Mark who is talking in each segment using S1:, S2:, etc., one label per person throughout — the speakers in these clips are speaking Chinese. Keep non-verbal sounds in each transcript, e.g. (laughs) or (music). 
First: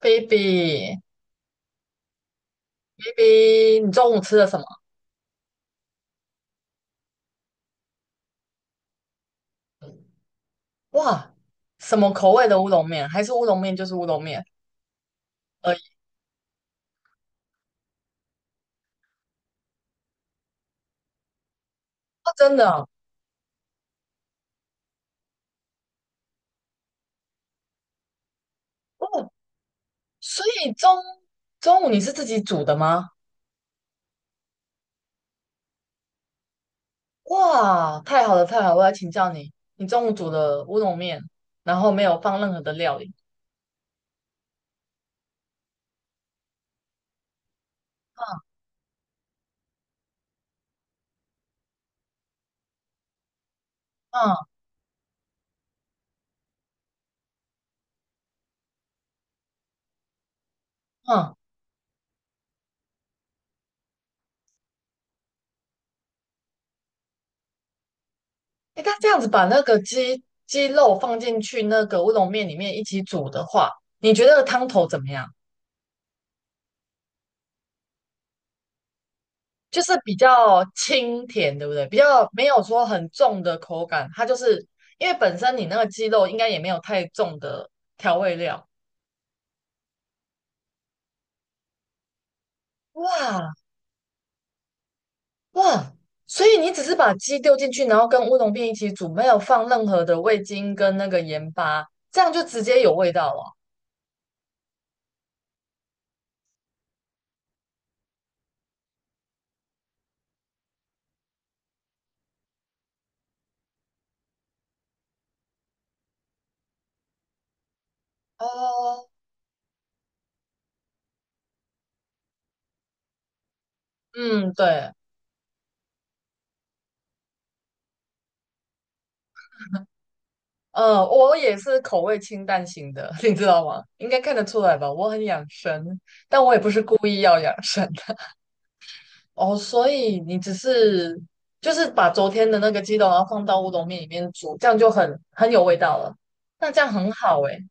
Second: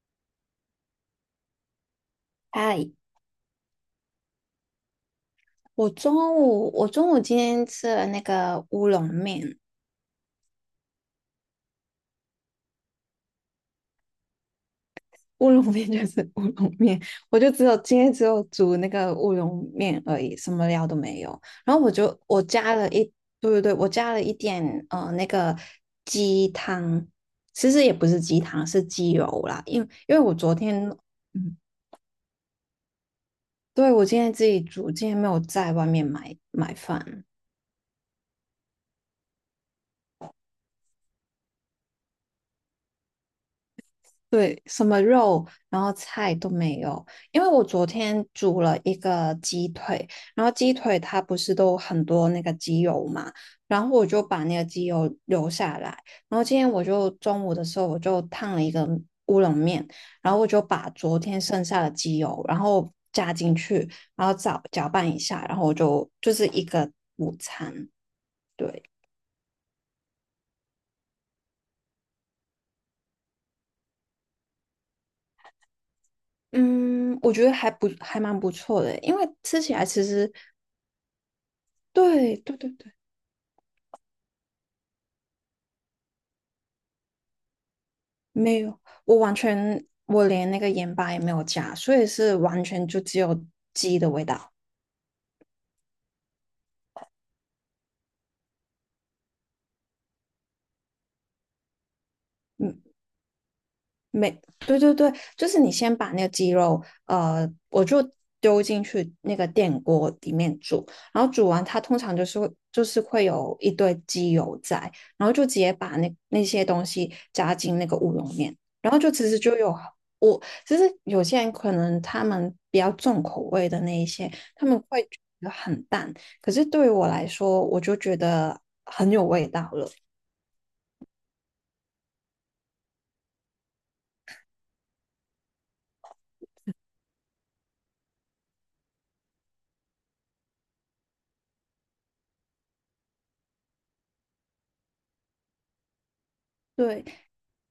S1: ，baby
S2: 嗨，
S1: baby，你中午吃了什么？
S2: 我中午今天吃了那个乌龙面，
S1: 哇，什么口味的乌龙面？还是乌龙面就是乌龙面
S2: 乌龙
S1: 而已？
S2: 面 (laughs) 就是乌龙面，我就只有今天只有煮那个乌龙面而已，什么料都没有。然后我就
S1: 哦，
S2: 我
S1: 真的
S2: 加
S1: 哦。
S2: 了一，对对对，我加了一点那个鸡汤，其实也不是鸡汤，是鸡油
S1: 哦，
S2: 啦，因为我
S1: 所
S2: 昨
S1: 以
S2: 天，
S1: 中
S2: 嗯，
S1: 中午你是自己煮的吗？
S2: 对，我今天自己煮，今天没有在外面买饭。
S1: 哇，太好了太好了，我要请教你，你中午煮的乌龙面，然后没有放任何的料理，
S2: 对，什么肉，然后菜都没有，因为我昨天
S1: 嗯
S2: 煮了一个鸡腿，然后鸡腿它不是都很多那个鸡油嘛，然后我就
S1: 嗯
S2: 把那个鸡油留下来，然后今天我就中午的时候我就烫了一个乌龙面，然后我就把昨
S1: 嗯，
S2: 天剩下的鸡油，然后加进去，然后搅拌一下，然后我就就是一个午餐，
S1: 诶，
S2: 对。
S1: 那这样子把那个鸡肉放进去那个乌龙面里面一起煮的话，你觉得汤头怎么样？
S2: 嗯，我觉得还蛮不错的，因为吃起
S1: 就
S2: 来
S1: 是
S2: 其
S1: 比
S2: 实，
S1: 较清甜，对不对？比较
S2: 对
S1: 没
S2: 对
S1: 有
S2: 对
S1: 说
S2: 对。
S1: 很重的口感，它就是因为本身你那个鸡肉应该也没有太重的调味
S2: 没
S1: 料。
S2: 有，我完全我连那个盐巴也没有加，所以是完全就只有
S1: 哇
S2: 鸡的味道。
S1: 哇，所以你只是把鸡丢进去，然后跟乌龙片一起煮，没有放任何的味精跟那个盐巴，这样就直接
S2: 嗯，
S1: 有味道了。
S2: 对对对，就是你先把那个鸡肉，我就丢进去那个电锅里面煮，然后煮完它通常就是会有一堆鸡油在，然后就直接把那些东西加进那个乌龙面，然后
S1: 哦，
S2: 就其实就有，我其实有些人可能他们比较重口味的那一些，
S1: 嗯，
S2: 他们
S1: 对，
S2: 会觉得很淡，可是对于我来说，我就觉得很有味道了。
S1: 我也是口味清淡型的，(laughs) 你知道吗？应该看得出来吧？我很养生，但我也不是故意要养生。哦，所以你只是就是把昨天的那个鸡肉，然后放到乌冬面里面煮，这样就很有味道了。那这样
S2: 对
S1: 很好诶，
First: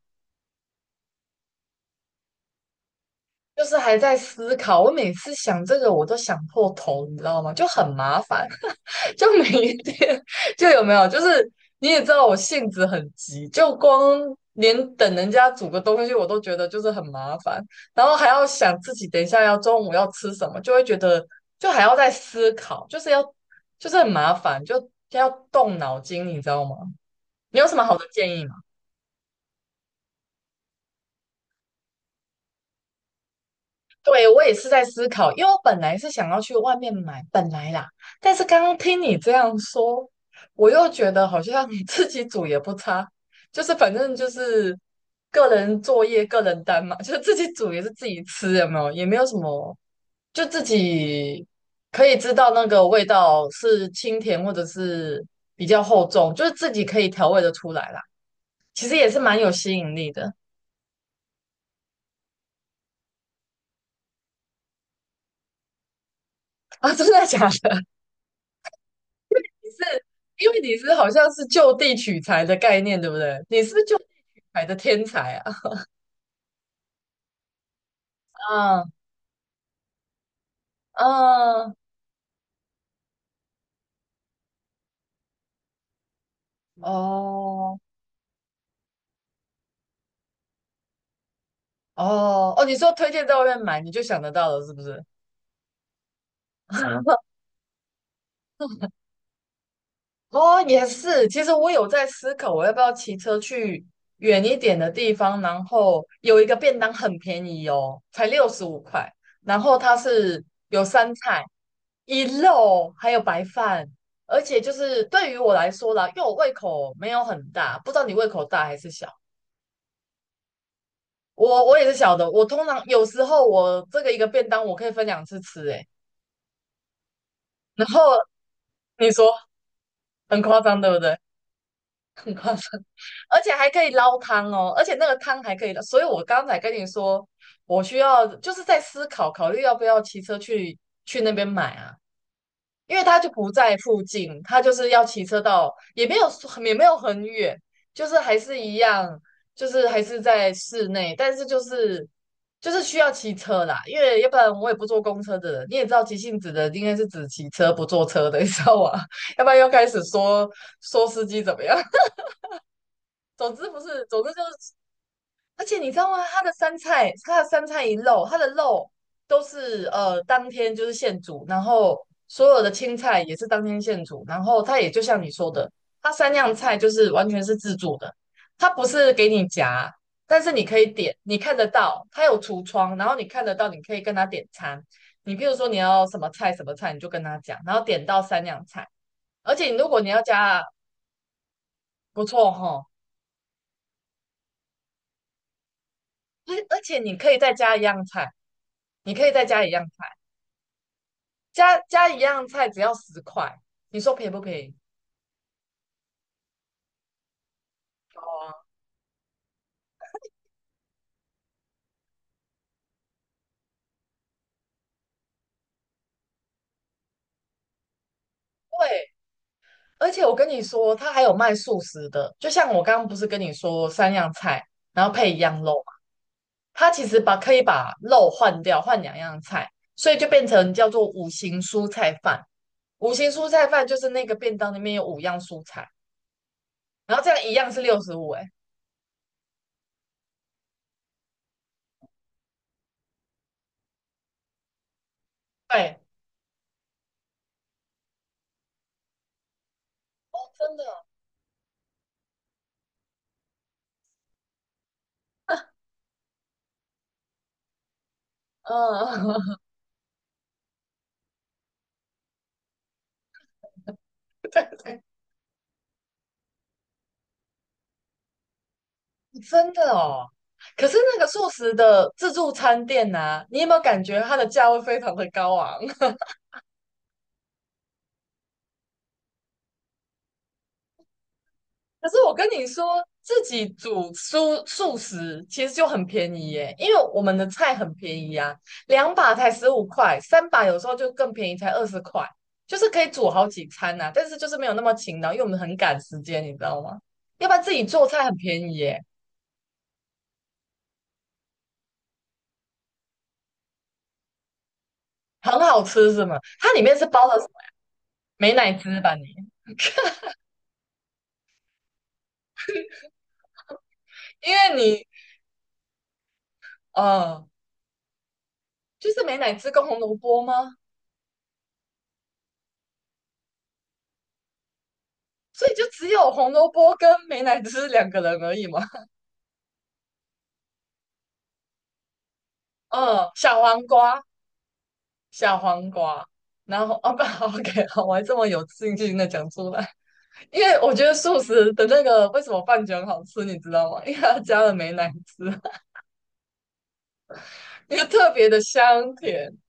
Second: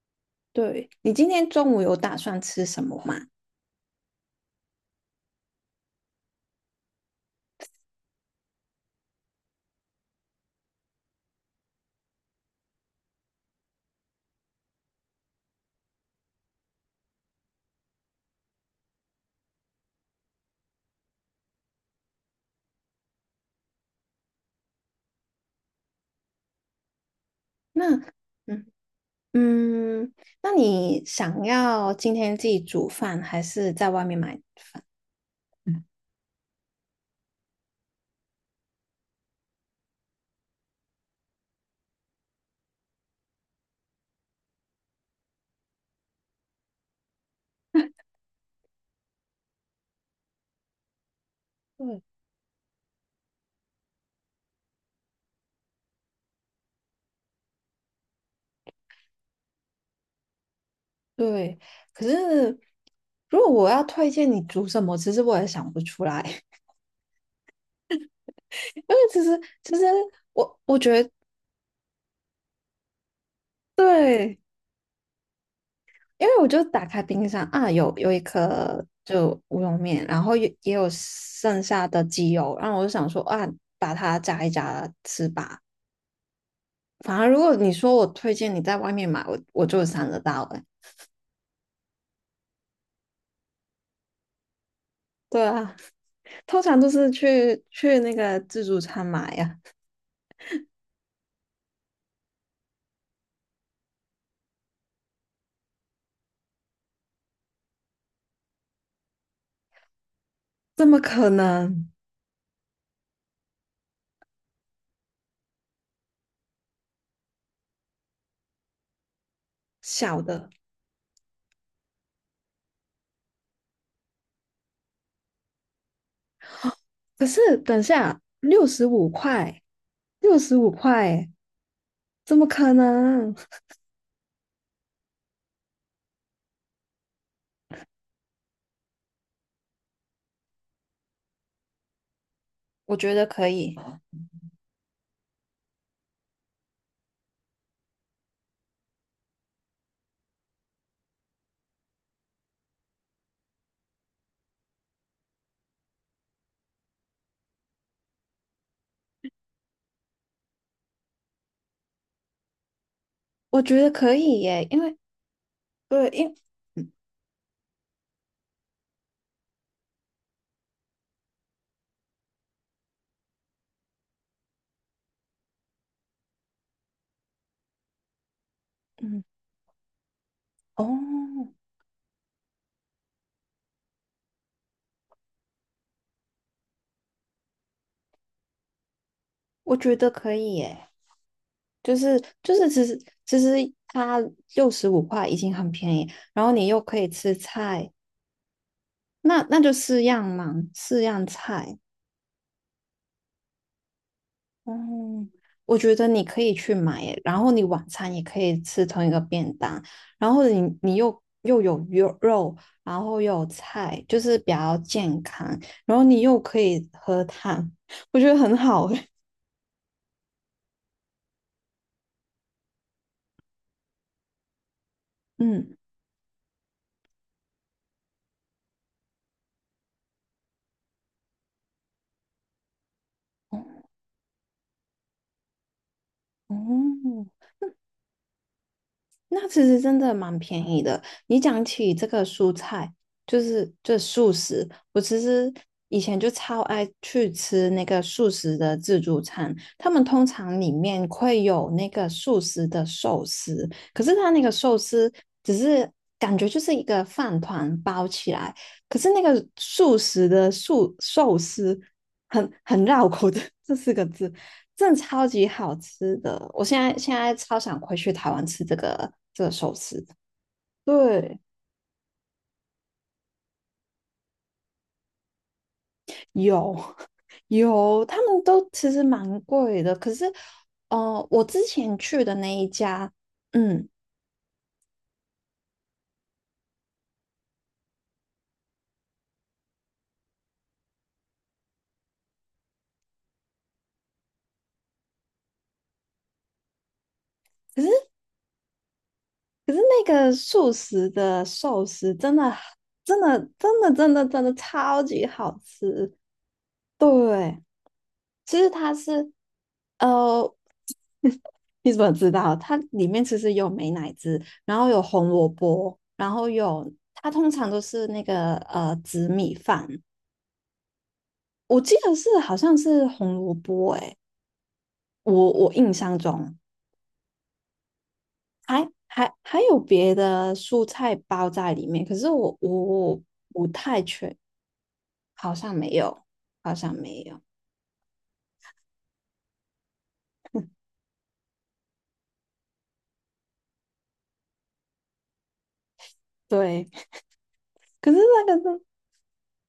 S2: 对，你今天中午有打算吃什么吗？
S1: 就是还在思考。我每次想这个，我都想破头，你知道吗？就很麻烦。(laughs) 就每一天就有没有，就是你也知道我性子很急，就光连等人家煮个东西我都觉得就是很麻烦，然后还要想自己等一下要中午要吃什么，就会觉得就还要再思考，就是要就是很麻烦，就要动脑筋，你知道吗？你有什么
S2: 那
S1: 好的建议吗？
S2: 嗯嗯，那你想要今天自己煮饭，还是在外面
S1: 对，
S2: 买？
S1: 我也是在思考，因为我本来是想要去外面买，本来啦，但是刚刚听你这样说，我又觉得好像 (laughs) 自己煮也不差，就是反正就是个人作业、个人单嘛，就是自己煮也是自己吃，有没有？也没有什么，就自己
S2: 对
S1: 可以知道那个味道是清甜或者是比较厚重，就是自己可以调味的出来啦。其实也是蛮有吸引力的
S2: 对，可是如果我要推荐你煮什么，其实我也想不出来，
S1: 啊，真的假的？
S2: (laughs) 因为其实
S1: 是因为
S2: 我
S1: 你
S2: 我觉
S1: 是好
S2: 得
S1: 像是就地取材的概念，对不对？你是不是就地
S2: 对，
S1: 取材的天才啊？
S2: 因为我就打开冰箱啊，有一颗
S1: 嗯
S2: 就乌龙面，然后也有剩
S1: 嗯，
S2: 下的鸡油，然后我就想说啊，把它炸一加吃吧。反而如果你
S1: 哦
S2: 说我推荐你在外面买，我就想得到哎、欸
S1: 哦哦，你说推荐在外面买，你就想得到了，是不是？
S2: 对啊。通常都是
S1: (laughs)
S2: 去那个自助餐买呀，
S1: 哦，也是。其实我有在思考，我要不要骑车去远一点的地方，然后有一个便当很便宜哦，才65块。然后它是有
S2: 怎么
S1: 三
S2: 可
S1: 菜、
S2: 能？
S1: 一肉，还有白饭，而且就是对于我来说啦，因为我胃口没有很大，不知道你胃口大还是小。
S2: 小的？
S1: 我也是小的，我通常有时候我这个一个便当我可以分两次吃，欸诶。
S2: 可是等
S1: 然后
S2: 下六十
S1: 你
S2: 五
S1: 说
S2: 块，六
S1: 很
S2: 十
S1: 夸
S2: 五
S1: 张，对不对？
S2: 块，怎么可能？
S1: 而且还可以捞汤哦，而且那个汤还可以捞。所以我刚才跟你说，我需要就是在思考考虑要不要骑车去那边买啊，因
S2: 我
S1: 为
S2: 觉
S1: 他
S2: 得
S1: 就
S2: 可
S1: 不在
S2: 以，
S1: 附近，他就是要骑车到，也没有也没有很远，就是还是一样，就是还是在室内，但是就是需要骑车啦，因为要不然我也不坐公车的人，你也知道急性子的应该是只骑车不坐车的，你知道吗？(laughs) 要不然又开始说司机怎么样。总
S2: 我
S1: 之不
S2: 觉得
S1: 是，
S2: 可
S1: 总之就
S2: 以耶，
S1: 是，
S2: 因为
S1: 而且你知道
S2: 对，
S1: 吗？
S2: 因
S1: 它的三菜，它的三菜一肉，它的肉都是当天就是现煮，然后所有的青菜也是当天现煮，然后它也就像你说的，它三样菜就是完全是自助的，它不是
S2: 嗯
S1: 给你夹，但是你可以点，你
S2: 哦，
S1: 看得到，它有橱窗，然后你看得到，你可以跟他点餐。你比如说你要什么菜什么菜，你就跟他讲，然后点到三样菜，而且
S2: 我
S1: 如
S2: 觉
S1: 果你
S2: 得
S1: 要
S2: 可以
S1: 加
S2: 耶，就是
S1: 不错
S2: 就是
S1: 哈，
S2: 其实它六十五块已经很便宜，然后
S1: 而
S2: 你又
S1: 而
S2: 可
S1: 且
S2: 以
S1: 你可
S2: 吃
S1: 以再加一
S2: 菜，
S1: 样菜。你可以再
S2: 那
S1: 加一
S2: 就
S1: 样
S2: 四
S1: 菜，
S2: 样嘛，四样
S1: 加
S2: 菜。
S1: 加一样菜只要十块，你说便宜不便宜？
S2: 嗯，我觉得你可以去买耶然后你晚餐也可以吃同一个便当，然后你又有肉，然后又有菜，就是比较健康，然后你又可以喝汤，我觉得很好
S1: 对，
S2: 诶。
S1: 而且我跟你说，它还有卖素食的，就像我刚刚不是跟你说三样菜，然后配一
S2: (laughs)
S1: 样肉
S2: 嗯，
S1: 嘛，它其实把可以把肉换掉，换两样菜，所以就变成叫做五行蔬菜饭。五行蔬菜饭就是那个便当里面有五样蔬菜，然后
S2: 哦，
S1: 这样一样是六十五，哎，
S2: 那其实真的蛮便宜的。你讲起这个蔬菜，就是这素食，我其实
S1: 对，
S2: 以前就超爱去吃那个素食的自助餐，他们通常里
S1: 真的，
S2: 面会有那个素食的寿司，可是它那个寿司只是感觉就是一个饭团包起来，可是那个
S1: 嗯，
S2: 素食的素寿司很绕口的这四个字，
S1: (laughs)
S2: 真
S1: 对
S2: 的超级好吃的。我现在超想回去台湾吃这个
S1: 真
S2: 寿
S1: 的
S2: 司。
S1: 哦。可是那个
S2: 对，
S1: 素食的自助餐店呐、啊你有没有感觉它的价位非常的高昂？(laughs)
S2: 有有，他们都其实蛮贵的，可是我之前
S1: 可是
S2: 去
S1: 我
S2: 的
S1: 跟
S2: 那
S1: 你
S2: 一
S1: 说，
S2: 家，
S1: 自己
S2: 嗯，
S1: 煮蔬素食其实就很便宜耶，因为我们的菜很便宜啊，两把才十五块，三把有时候就更便宜，才20块，就是可以煮好几餐呐、啊但是就是没有那么勤劳，因为我们很赶时间，你知道吗？要不然自
S2: 可
S1: 己
S2: 是
S1: 做菜很便宜耶，
S2: 可是那个素食的寿司真的真的真的真的真的超级好
S1: 很好吃
S2: 吃。
S1: 是吗？它里面是包了什么？
S2: 对，
S1: 美
S2: 其实
S1: 乃
S2: 它
S1: 滋吧你？
S2: 是，呃，(laughs) 你怎么知道？它里面其实有美乃滋，
S1: 因为
S2: 然后有
S1: 你，
S2: 红萝卜，然后有它
S1: 嗯、
S2: 通常都是那个
S1: 就是
S2: 紫
S1: 美乃
S2: 米
S1: 滋跟
S2: 饭，
S1: 红萝卜吗？
S2: 我记得是好像是红萝卜，诶，我
S1: 所以
S2: 我
S1: 就
S2: 印
S1: 只
S2: 象
S1: 有红
S2: 中
S1: 萝卜跟美乃滋两个人而已嘛。
S2: 还有别的蔬菜包在里面，可是我
S1: 嗯，小
S2: 不
S1: 黄
S2: 太
S1: 瓜，
S2: 确，好
S1: 小
S2: 像没
S1: 黄
S2: 有，
S1: 瓜。
S2: 好
S1: 然
S2: 像
S1: 后哦
S2: 没
S1: 不
S2: 有。
S1: 好，OK，(laughs) 好，我还这么有自信的讲出来，因为
S2: (laughs)
S1: 我觉得素食的那个为什么饭卷好吃，你知道吗？因为它加了美乃滋，(laughs)
S2: 对，
S1: 因为
S2: 可是
S1: 特别
S2: 那
S1: 的
S2: 个是。
S1: 香甜。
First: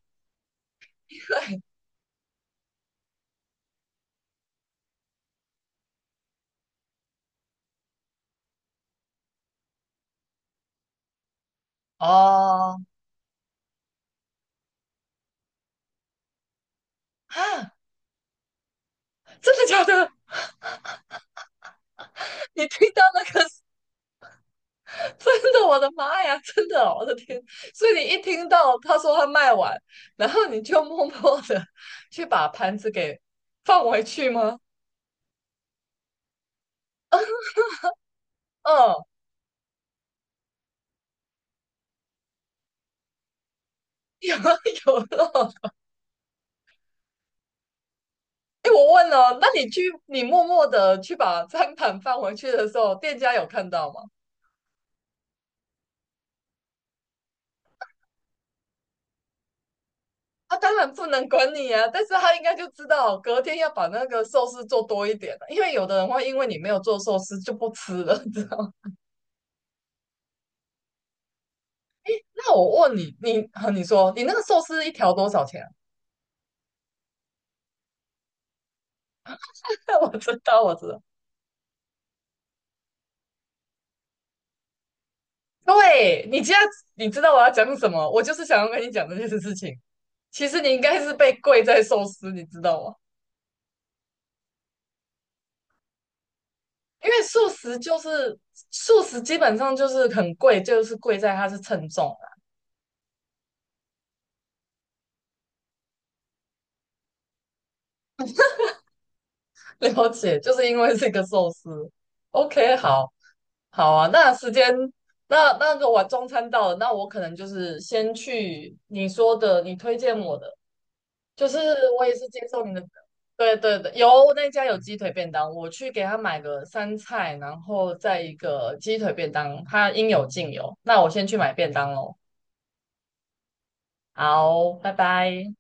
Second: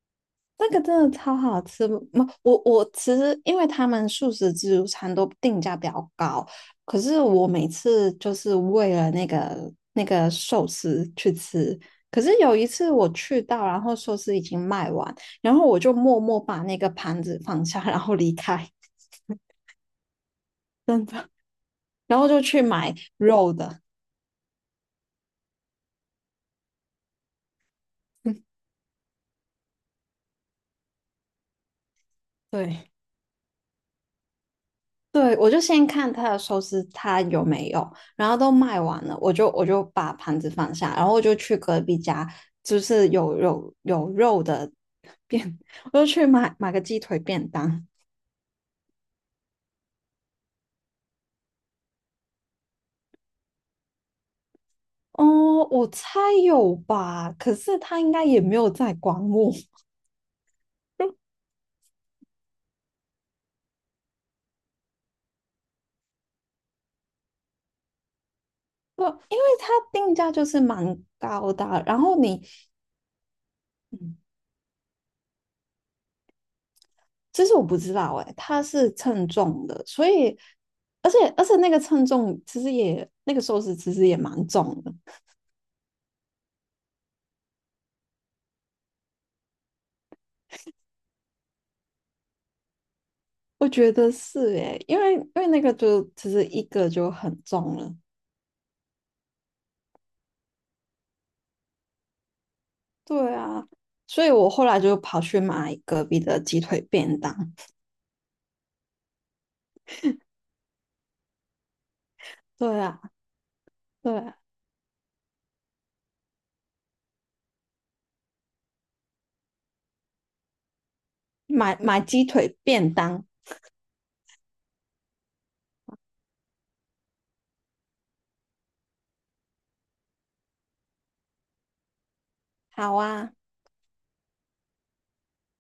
S2: 那个真的超好
S1: 对，
S2: 吃，嗯我其实因为他们素食自助餐都定价比较高，可是我每次就是为了那个寿司去吃，可是有一
S1: 哦，
S2: 次我去到，然后寿司已经卖完，然后我就默默把那个盘子放
S1: 啊，
S2: 下，然后离开，
S1: 真的假的？
S2: 真的，然后就去
S1: 你听
S2: 买
S1: 到那个
S2: 肉的，
S1: (laughs) 真的，我的妈呀，(laughs) 真的哦我的天！所以你一听
S2: (laughs)
S1: 到他说他卖完，然后你就默默的去把盘子
S2: 对。
S1: 给放回去吗？
S2: 对，我就先看他的寿司，他有没有，然后都卖完
S1: 嗯，
S2: 了，我就把盘子放下，然后我就去隔壁家，就是有
S1: (laughs) 有
S2: 肉
S1: 啊
S2: 的
S1: 有啊。
S2: 便，(laughs) 我就去买个鸡腿便当。
S1: 哎，我问了，那你去你默默的去把餐盘放回去的时候，店家有看到吗？
S2: 哦，我猜有吧，可是他应该也没有在管我，(laughs)
S1: 他当然不能管你啊，但是他应该就知道隔天要把那个寿司做多一点了，因为有的人会因为你没有做寿司就不吃了，你知道吗？
S2: 不，因为他定价就是蛮高的啊然后你，
S1: 那我问你，你，啊你说
S2: 嗯，
S1: 你那个寿司一条多少钱？
S2: 其实我不知道哎，他是称重的，
S1: (laughs)
S2: 所
S1: 我知
S2: 以，
S1: 道，我知道。
S2: 而且那个称重其实也那个寿司其实也蛮重的，
S1: 对，你这样，你知道我要讲什么？我就是想要跟你讲这件事情。其实你应该是被贵在寿司，你知道吗？
S2: 我觉得是诶，因为那个就其实一个
S1: 因
S2: 就
S1: 为
S2: 很
S1: 素食
S2: 重了，
S1: 就是素食，基本上就是很贵，就是贵在它是称重啊。
S2: 对啊，所以我后来就跑去买隔壁的鸡腿便当，
S1: (laughs) 了解，就是因为这个寿司。OK，
S2: 对啊，
S1: 好，好啊。
S2: 对
S1: 那
S2: 啊，
S1: 时间，那那个我中餐到了，那我可能就是先去你说的，你推荐我的。就是
S2: 买
S1: 我也
S2: 鸡
S1: 是接
S2: 腿
S1: 受你的，
S2: 便当，
S1: 对对对，有那家有鸡腿便当，我去给他买个三菜，然后再一个鸡腿便当，他应有尽有。那我先去买便当喽，
S2: 好啊。
S1: 好，拜拜。